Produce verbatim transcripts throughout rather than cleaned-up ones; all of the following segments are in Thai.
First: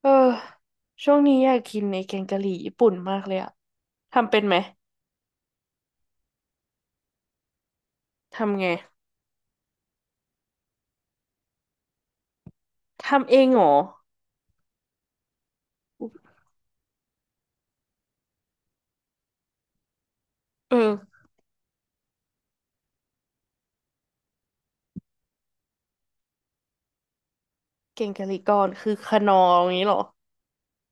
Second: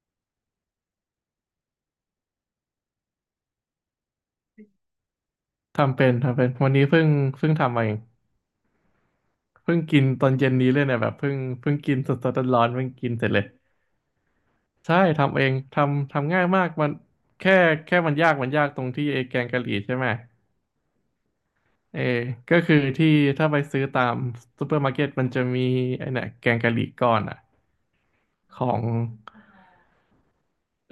เออช่วงนี้อยากกินไอ้แกงกะหรี่ญี่ปุ่นมากเลยอะทำเป็นไหม ทำเป็นทำเป็นวันนี้เพิ่งเพิ่งทำมาเองทำไง เพิ่งกินตอนเย็นนี้เลยเนี่ยแบบเพิ่งเพิ่งกินสดๆร้อนๆเพิ่งกินเสร็ทำจเอเลยงเหรอใช่ทำเองทำอทำง่ายมากมันแค่แค่มันยากมันยากตรงที่ไอ้แกงกะหรี่ใช่ไหมเออเออก็คือที่ถ้าไปซื้อตามซูเปอร์มาร์เก็ตมันจะมีไอ้เนี่ยแกงกะหรี่ก้อนอ่ะแกงกะหรี่ก้ขอนองคือขนองอย่างนี้เหรอ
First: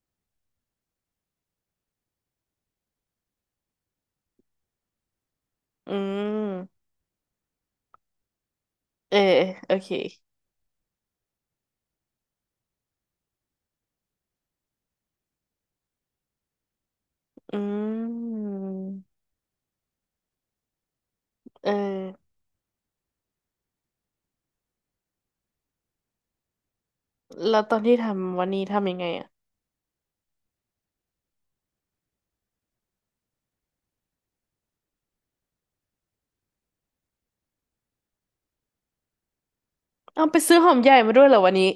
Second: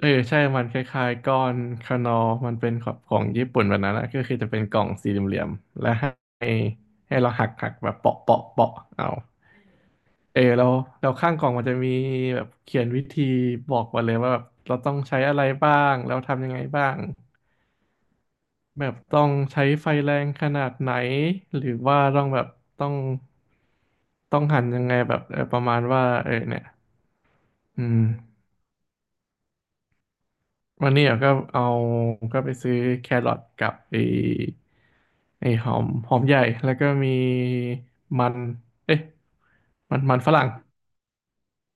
เออใช่มันคล้ายๆก้อนคานอมันเป็นของของญี่ปุ่นแบบนั้นนะก็คือจะเป็นกล่องสี่เหลี่ยมๆอืและให้ม ให้เราหักหักแบบเปาะเปาะเปาะเอา เออโอเคเออเราเราข้างกล่องมันจะมีแบบเขียนวิธีบอกมาเลยว่าแบบเราต้องใช้อะไรบ้างแล้วทำยังไงบ้างอืมแบบต้องใช้ไฟแรงขนาดไหนหเออรือว่าต้องแบบต้องต้องหั่นยังไงแบบเออประมาณว่าเออเนี่ยแล้วตอนอืที่มทำวันนี้ทำยังไงอะวันนี้เราก็เอาก็ไปซื้อแครอทกับไอ้ไอ้หอมหอมใหญ่แล้วก็มีมันเอ๊ะมันมันเอาฝไปรั่งซื้อหอมใหญ่มาด้วยเหรอวันนี้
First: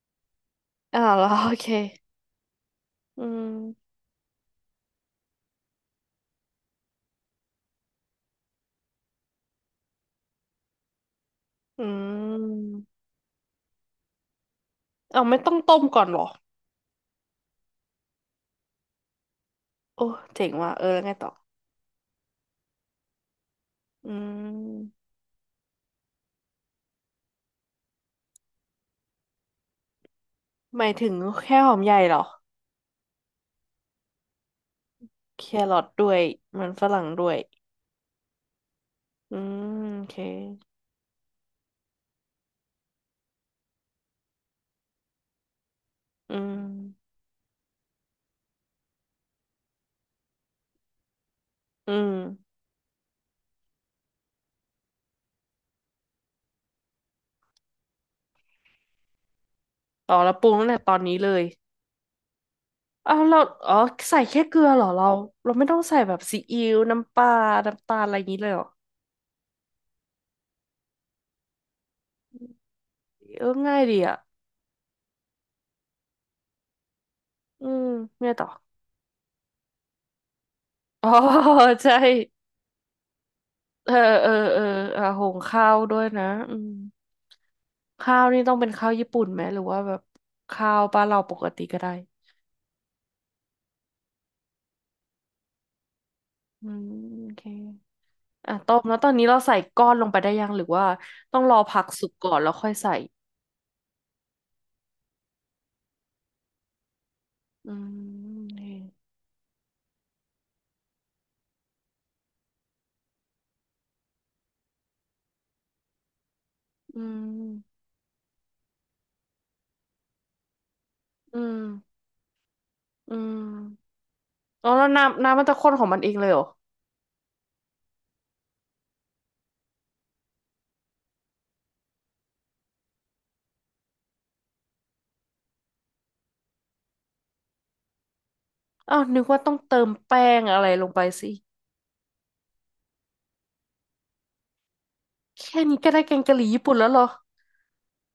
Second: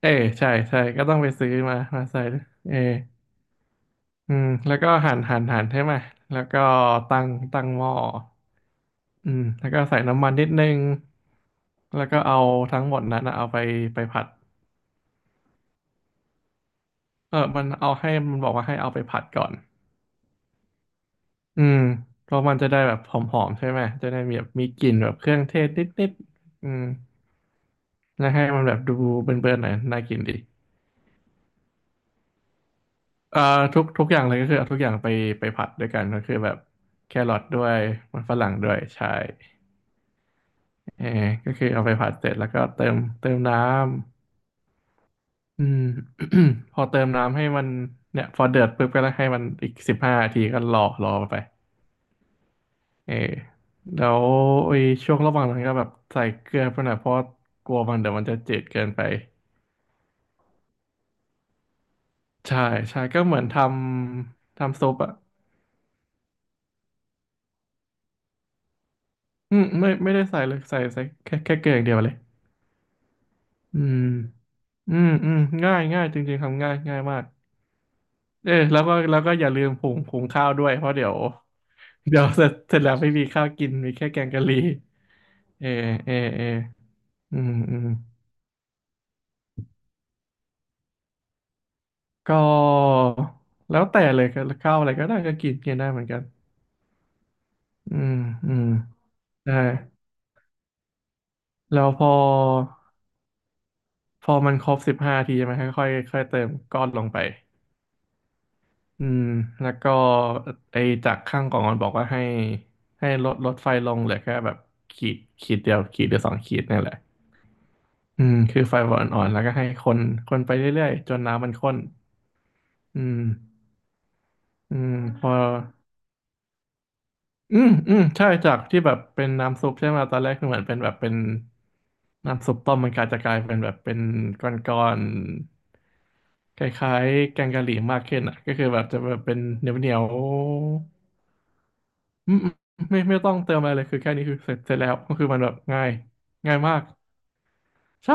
เออใช่ใช่อ้าก็วต้องแล้ไปวซื้โออเคมามาใส่เออ อืมอืมแล้วก็หั่นหั่นหั่นใช่ไหมแล้วก็ตั้งตั้งหม้ออืมแล้วก็ใส่น้ำมันนิดนึงอืแล้วก็เอามทั้งหมดนั้นนะเอาไปไปผัดเอาไม่ต้องต้มก่อนเหรอเออมันเอาให้มันบอกว่าให้เอาไปผัดก่อนโอ้เจ๋งว่ะเออแล้วไงต่ออืมเพราะมันจะได้แบบหอมๆใช่ไหมจะอืได้มีแบบมีกลิ่นมแบบเครื่องเทศนิดๆอืมแล้วให้มันแบบดูเบิ่นๆหน่อยน่ากินดีหมายถึงแค่หอมใหญ่เหรอ เอ่อทุกทุกอย่างเลยก็คือเอาทุกอย่างไปแคไปผัดรอด้ทวยกันด้วก็ยคือแบบมันฝรั่งแคด้รวยอทด้วยมันฝรั่งด้วยใช่ อืมโอเคเออก็คือเอาไปผัดเสร็จแล้วก็เติมเติมน้ำอืม อื พอเติมมน้ำให้มันเนี่ยพอเดือดปุ๊บก็ให้มันอีกสิบห้านาทีก็รอรอไปอืมเออแล้วไอ้ช่วงระหว่างนั้นก็แบบใส่เกลือไปหน่อยเพราะกลัวมันเดี๋ยวมันจะจืดเกินไปต่อแล้วปรุงตั้งแต่ตอนนี้เลยใช่ใช่อ้าก็วเหเรามือนทอ๋อใส่แค่เกำลือเหทำรอซุปเราอ่ะเราไม่ต้องใส่แบบซีอิ๊วน้ำปลาน้ำตาลอะไรอย่างนี้เลยเหรออืมไม่ไม่ได้ใส่เลยใส่ใส่แค่แค่เกลืออย่างเดียวเลยเออง่าอืยดีมอ่ะอืมอืมง่ายง่ายจริงๆทำง่ายง่ายมาก อืมเนี่ยต่อเออแล้วก็แล้วก็อย่าลืมผงผงข้าวด้วยเพราะเดี๋อ๋อยวใช่เดี๋ยว เสร็จเสร็จแล้วไม่มีข้าวกินมีเออแค่แกเองอกะหรี่เอออ่ะหุงเอข้าอวด้วยเออนะเอออืมอืมอืมข้าวนี่ต้องเป็นข้าวญี่ปุ่นไหมหรือว่าแบบข้าวบ้านเราปกติก็ได้ก็แล้วแต่เลยก็ข้าวอะไรก็ได้ก็กินกินได้เหมือนกันอืมโอเค อืมอือ่ะมต้มแล้วตอนนี้เราได้ใส่ก้อนลงไปได้ยังหรือว่าต้องรอผัแล้กวพสุกอก่อนแล้วค่อยใส่ พอมันครบสิบห้าทีใช่ไหมค่อยๆค่อยเติมก้อนลงไปอืมนี่อืมแล้วก็ไอ้จากข้างกล่องมันบอกว่าให้ให้ลดลดไฟลงเหลือแค่แบบขีดขีดเดียวขีดหรือสองขีดนี่แหละ อืมอืมคือไฟอ่อนๆแล้วก็ให้คนคนไปเรื่อยๆจนอืน้ำมันมข้นอือืมมอ๋ออืแล้วมพน้ำอน้ำมันจะข้นของมันเองเลยเหรออืมอืมใช่จากที่แบบเป็นน้ำซุปใช่ไหมตอนแรกคือเหมือนเป็นแบบเป็นน้ำซุปต้มมันกลายจะกลายเป็นแบบเป็นก้อนๆคล้ายๆแกงกะหรี่มากขึ้นอ่ะก็คือแบบจะอ้าวแบนึบกเป็ว่านต้องเหเติมนียวแป้งอะไรลงไปๆสิอืมอืมไม่ไม่ต้องเติมอะไรเลยคือแค่นี้คือเสร็จเสร็จแล้วก็คือมันแบบแค่นี้ง่าก็ยได้แกงกะหรี่ง่ายญี่ปุ่มานกแล้วเหรอใช่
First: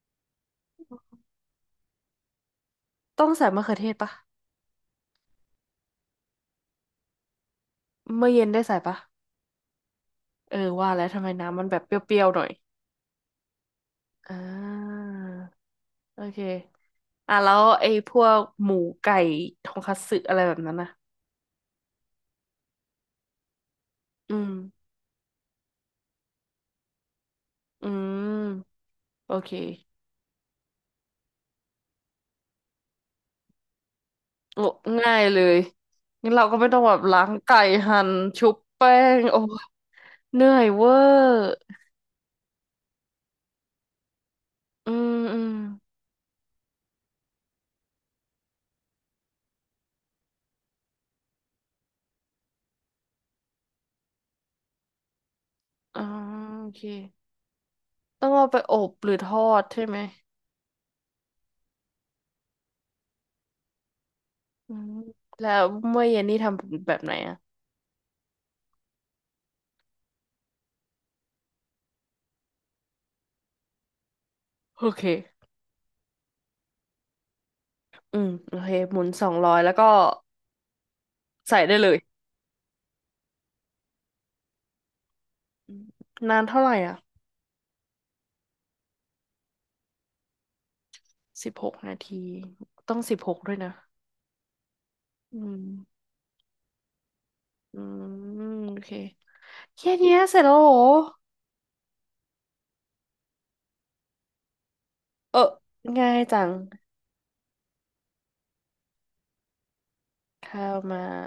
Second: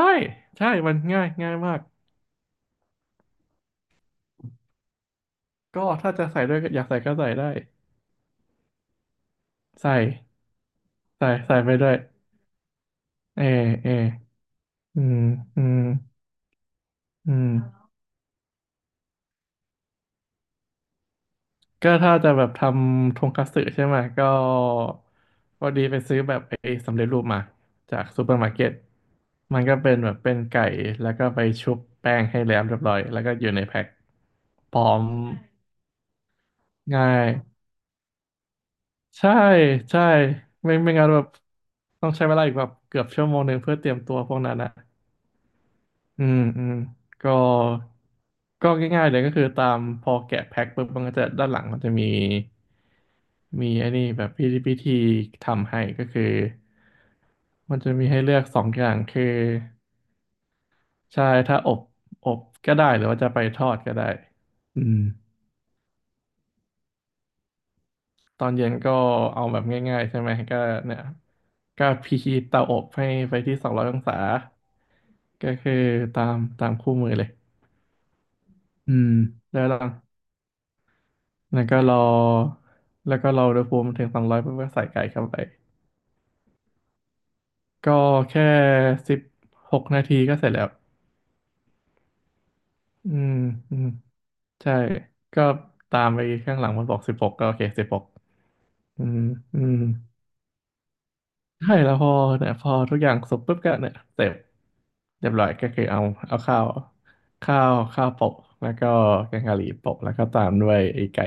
ใช่มันง่ายง่ายมากต้องใส่มะเขือเทศปะก็ถ้าจะใส่ด้วยอยากใส่ก็ใส่ได้เมื่อเย็นได้ใส่ปะใส่ เออว่าแล้วทำไมใส่ใส่น้ำมันไปแบบด้เปวยรี้ยวๆหน่อยเอเออ่อืามอืมโอเคอือ่ะแล้วมไอ้พวกหมูไก่ทงคัตสึอะไรแบบนั้นนะก็ถ้าจะแบบทำทงคัตสึใช่ไหมก็อืมพอดีไปซื้อแบบไอ้สำเร็จรูปมาอืจากซูเปอร์มาร์เก็ตมโอเค มันก็เป็นแบบเป็นไก่แล้วก็ไปชุบแป้งให้แล้วเรียบร้อยแล้วก็อยู่ในแพ็คโอ้พร้อมง่ายเลยงั้นเราก็ไม่ต้องแบบง่าล้ายงไก่หั่นชุบแป้งใช่โอ้ใช่เหนื่อยไม่เวอไม่งั้นแบบร์ต้องใช้เวลาอีกแบบเกือบชั่วโมงหนึ่งเพื่อเตรียมตัวพวกนั้นอะ อืมอืมอืมอืมก็ก็ง่ายๆเลยก็คือตามพอแกะแพ็คปุ๊บมันก็จะด้านหลังมันจะมีมีไอ้นี่แบบพิธีพิธีทำให้อ่าก็คือโอเคมันจะมีให้ต้องเลือกเอาไปสองออบย่างหรือทคืออดใช่ไหมใช่ถ้าอบอบก็ได้หรือว่าจะไปทอดก็ได้อือืมมแล้วเมื่อเย็นนี่ทำแบบไหนอะตอนเย็นก็เอาแบบง่ายๆใช่ไหมก็เนี่ยก็พิธีเตาอบให้ไปที่สองร้อยองศาโอเคก็คือตามตามคู่มือเลยอืมโอเคอืหมุนมสองร้อยแล้วแล้หวลัก็ง ใส่แล้วได้ก็เลรยอแล้วก็รออุณหภูมิถึงสองร้อยเพื่อใส่ไก่เข้าไปอืมนานเท่าไหร่อ่ะก็แค่สิบหกนาทีก็เสร็จแล้วสิบหกนาทีต้องอืสิบหมกด้วยนะอืมใช่อืก็มตามไปข้างหลังมันบอกสิบหกก็โอเคอืสิบหกมโอเคอืมอืมแค่เนี้ยเสร็จแล้วเหรอใช่แล้วพอเนี่ยพอทุกอย่างสุกปุ๊บก็เนี่ยเสร็จเรียเอบอร้อยก็คือเอาง่ายเอาจังข้าวข้าวข้าวโปะแล้วก็แกงกะหรี่โปะแล้วก็ตามข้าด้ววยมา ไอ้ไก่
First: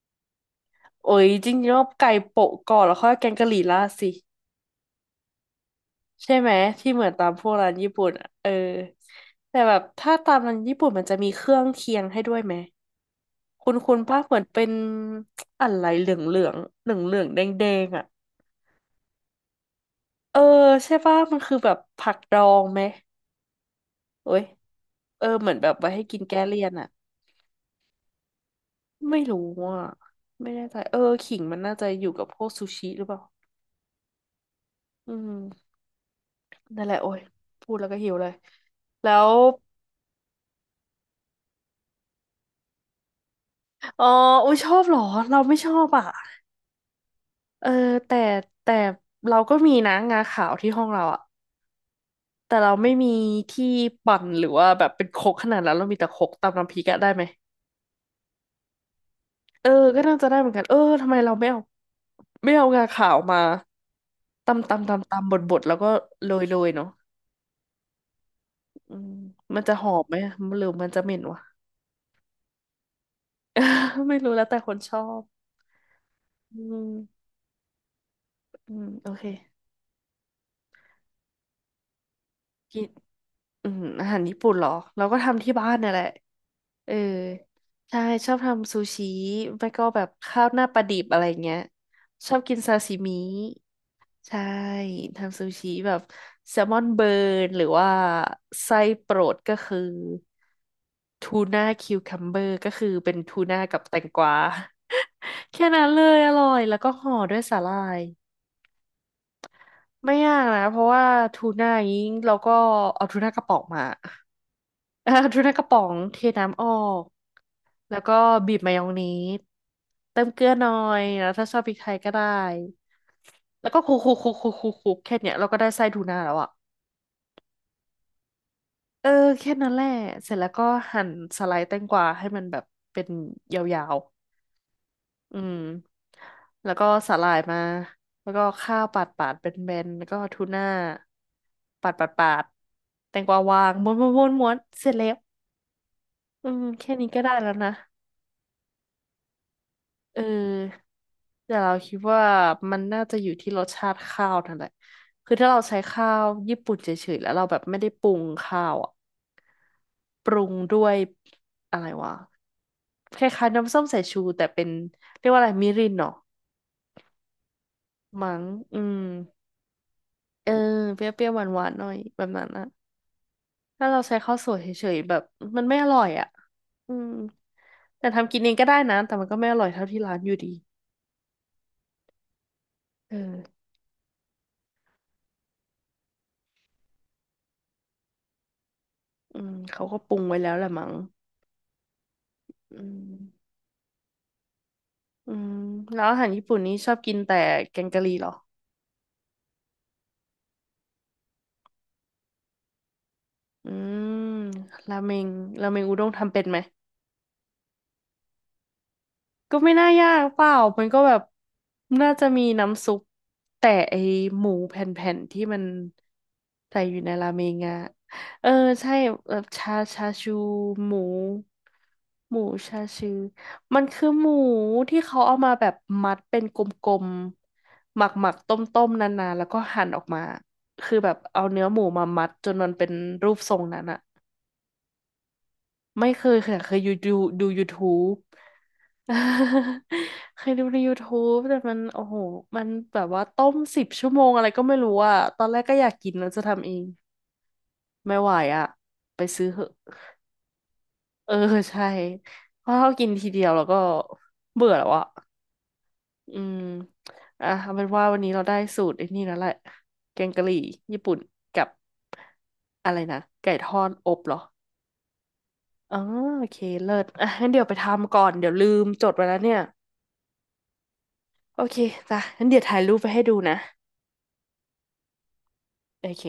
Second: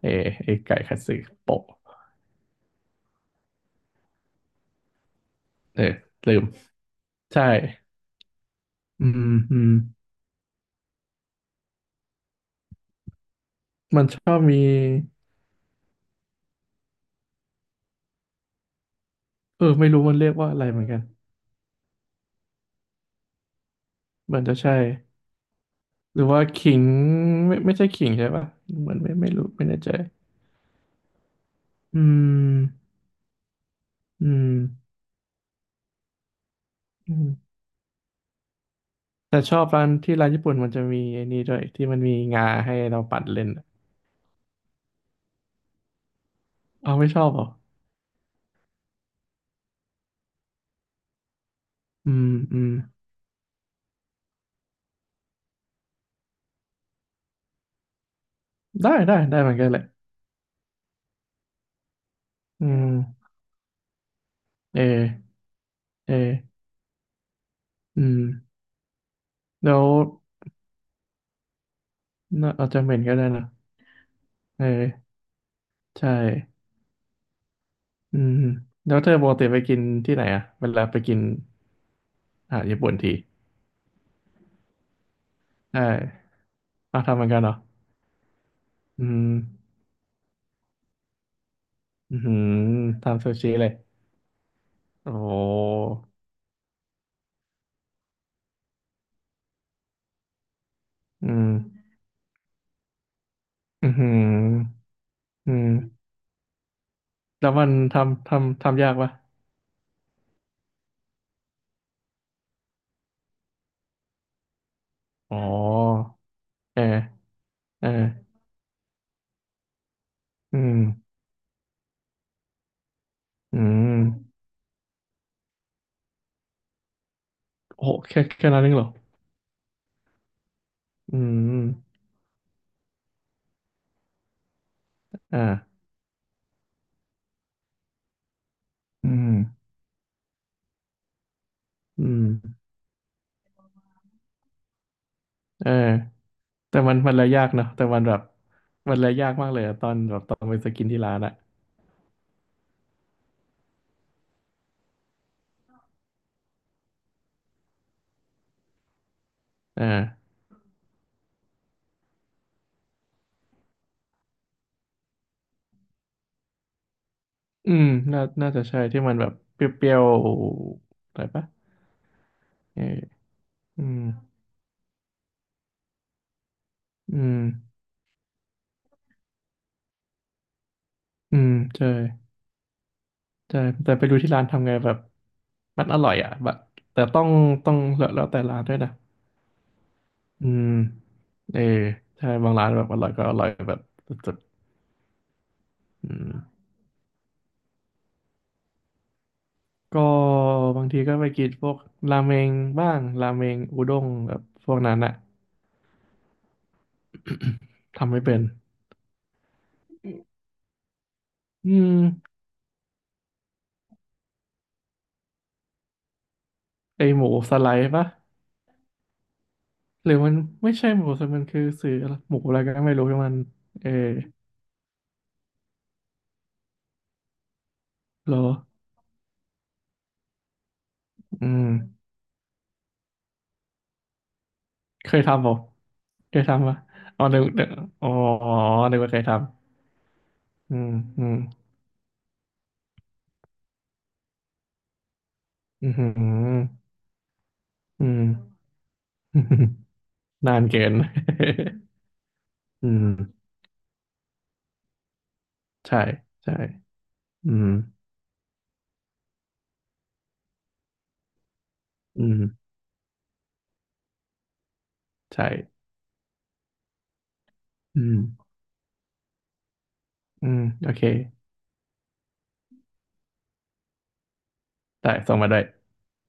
เออไอ้ไก่คัตโอ้สึยจริงโปะๆว่าไก่โปะก่อนแล้วค่อยแกงกะหรี่ราดสิเออลืใช่มไหมที่เหมือนตามพใช่วกร้านญี่ปุ่นอ่ะเอออืมอืแต่ม แบบถ้าตามร้านญี่ปุ่นมันจะมีเครื่องเคียงให้ด้วยไหมคุณคุณมันป้าชอเหมืบอนมีเป็นอะไรเหลืองเหลืองเหลืองเหลืองแดงแดงๆอ่ะเออไม่รู้มันเรียกเออว่าอะไรเหมือนใช่กันป่ะมันคือแบบผักดองไหมโอ้เหมือยนจะใช่เออเหมือนแบบไว้ให้กิหรืนอแก้ว่าเลี่ยขินงอ่ะไม่ไม่ใช่ขิงใช่ป่ะเหมือนไม่ไม่ไม่รู้รู้ไม่แน่อ่ะใจไม่แน่ใจเออขิงมันน่าจะอือยู่กับพวกซูมชิหรือเปล่าอืมอืมนั่นแหละโอ้อืยมพูดแล้วก็หิวเลยแล้ว แต่ชอบร้านที่ร้านญี่ปุ่นมันจะมีไอ้นี่ด้วยที่มันมีงาให้เราปัดเล่นอะอ๋ออุ้ยชอบเหรอเราไม่ชอบอ่ะเอาไม่ชอบเหรอเออแต่แต่เราก็มีนะงาขาวที่ห้องเราอ่ะอืมแต่อืมเราไม่มีที่ปั่นหรือว่าแบบเป็นครกขนาดนั้นเรามีแต่ครกตำน้ำพริกอะได้ไหมได้ได้ได้เหมือนกัเอนแหละอก็น่าจะได้เหมือนกันเออทำไมเราไม่เอาไม่เอาอืงามขาวมาตำเอตำตำตำบอดบดแล้วก็เออโรยโรยเนาะอืมอืมมันแล้จะหวอมไหมอะหรือมันจะเหม็นวะ น่าอาจจะเหม็นก็ได้นะ ไม่รู้แล้วแต่เอคนชออบใช่อืมอืมอืมแล้วโอเธอเคปกติไปกินที่ไหนอะเวลาไปกิน อ่ากิญี่นปุ่นทีอืมอาหารญี่ปุ่นเหรอเราก็ทำที่บ้านใช่เนี่ยแหละ เอออ่าทำเหมือนกันเหรอใช่ชอบทำซูอืชิมไม่ก็แบบข้าวหน้าปลาดิบอะไรเงี้ยอือชหือบอกินซาซิมิทำซูชิเลย ใช่โอ้โหทำซูชิแบบแซลมอนเบิร์นหรือว่าไส้โปรดก็คืออืทูมน่าคิวคัมเบอร์ก็คือเป็นทูน่ากับอือแตงหืกวา ออื แค่นั้นเลมยอร่อยแล้วก็ห่อด้วยแล้วสาหมันร่ายทำทำทำยากปะไม่ยากนะเพราะว่าทูน่านี้เราก็เอาทูน่ากระป๋องมา เอ่าอ๋อทูน่ากระป๋องเทน้ำออเออก เออแล้วก็บีบมายองเนสเติมเกลืออืหน่อมยแล้วถ้าชอบพริกไทยก็ได้อืแล้วก็คลุกคลุกคลุมกคลุกคลุกคลุกแค่เนี้ยเราก็ได้ไส้ทูน่าแล้วอ่ะโอ้โหแค่แค่นั้นเองเหรอเออแค่นั้นแหละเสร็จแล้วก็หั่นอืสไลมด์แตงกวาให้มันแบบเป็นยาวๆอือ่ามแล้วก็สาหร่ายมาแล้วก็ข้าวปาดอืปามดเป็นแบนๆแล้วก็ทูน่าปาดอืปาดมปาดแตงกวาวางม้วนม้วนม้วนม้วนเสร็จแล้วเอออืมแต่แค่มันนี้มันก็เลยได้ยาแล้กวเนอะนะ แต่มันแบบ มันเลยยากมากเลยอะตอนแบเอบตอนไปสอกินที่ร้านอะแต่เราคิดว่ามันน่าจะอยู่ที่รสชาติข้าวนั่นแหละคือถ้าเราใช้ข้าวญี่ปุ่นเฉยๆแล้วเราแบบไม่ได้ปรุงข้าวอ่ะเออ ปรุงด้วยอะไรวะคล้ายๆน้ำส้มสายชูแต่เป็นเรียกว่าอะไรมิรินเนาะอืมน่ามั้งน่าจะอืใช่ที่มมันแบบเปรี้ยวเออเปๆอะไรรี้ยวๆปะหวานๆหน่อยแบบนั้นนะเอออืถ้าเรามใช้ข้าวสวยเฉยๆแบบมันไม่อร่อยอ่ะอืมอืมแต่ทำกินเองก็ได้นะแต่มันก็ไม่อร่อยเท่าที่ร้านอยู่ดีอืมใช่เอใช่อแต่ไปดูที่ร้านทำไงแบบมันอร่อยอ่ะแบบแต่ต้องต้องแล้วแล้วแต่ร้านด้วยนะอืมเขาก็ปรุงไว้อืแล้วแหละมมั้งเออใช่บางร้านอืแบบอร่อยก็อร่อยม แบบสุดอืมแล้ๆวอือาหารมญี่ปุ่นนี้ชอบกินแต่แกงกะหรี่เหรอ ก็บางทีก็ไปกินพวกราเมงบ้างราเมงอือุด้งแบมบพวกนั้รานเมอะงราเมงอุด้งทำเป็นไหม ทำไม่เป็นก็ไม่น่ายากเปล่ามันก็แบบอืมน่าจะมีน้ำซุปแต่ไอหมูแผ่นๆที่มันใส่อยู่ไอในหรามูเมสงไลอะด์ปะ เออใช่แบบชาชาหรือมัชูนไม่ใช่หมูหมูสดมันคือสื่ออะไรหหมูมูอะไรชาก็ไม่รู้ชูที่มันมันเออคือหมูที่เขาเอามาแบบมัดเป็นกลมๆหมัเหรกอๆต้มๆนานๆแล้วก็หั่นออกมาคือแบบเอาอืเนื้อมหมูมามัดจนมันเป็นรูปทรงนั้นอะ เคยทำเปล่าไม่เคเคยยค่ะทำเคปะยอยู่ดูอ๋อนึกดู นึกอ๋ YouTube อนึกว่าเคยท เคยดูำอืใน มอื ยูทูบ มแต่มันโอ้โหมันแบบว่าต้มสิบชั่วโมงอะไรก็ไม่รู้อ่ะตอนแรกก็ออืยามกอหืกินแล้วจะทำเองออืไม่ม ไหวอ่ะไปซื้อเหอะ นานเกิน เออใช่เพราะ อืเรามกินทีเดียวแล้วก็เบื่อแล้วอ่ะใช่อืใช่มอ่ะอืมเอาเป็นว่าวันนี้เราได้สูตรไอ้นี่แล้วแหละแกงกะหรี่ญี่ปุ่นกับอืมอะไรนะไก่ทอดอบเหรอใช่อ๋อโอเคเลิศอ่ะงั้นเดี๋ยวไปอืทำก่มอนเดี๋ยวลืมจดไว้แล้วเนี่ย อืมโอเคโอเคจ้ะงั้นเดี๋ยวถ่ายรูปไปให้ดูนะ ได้ส่งมาได้โอเค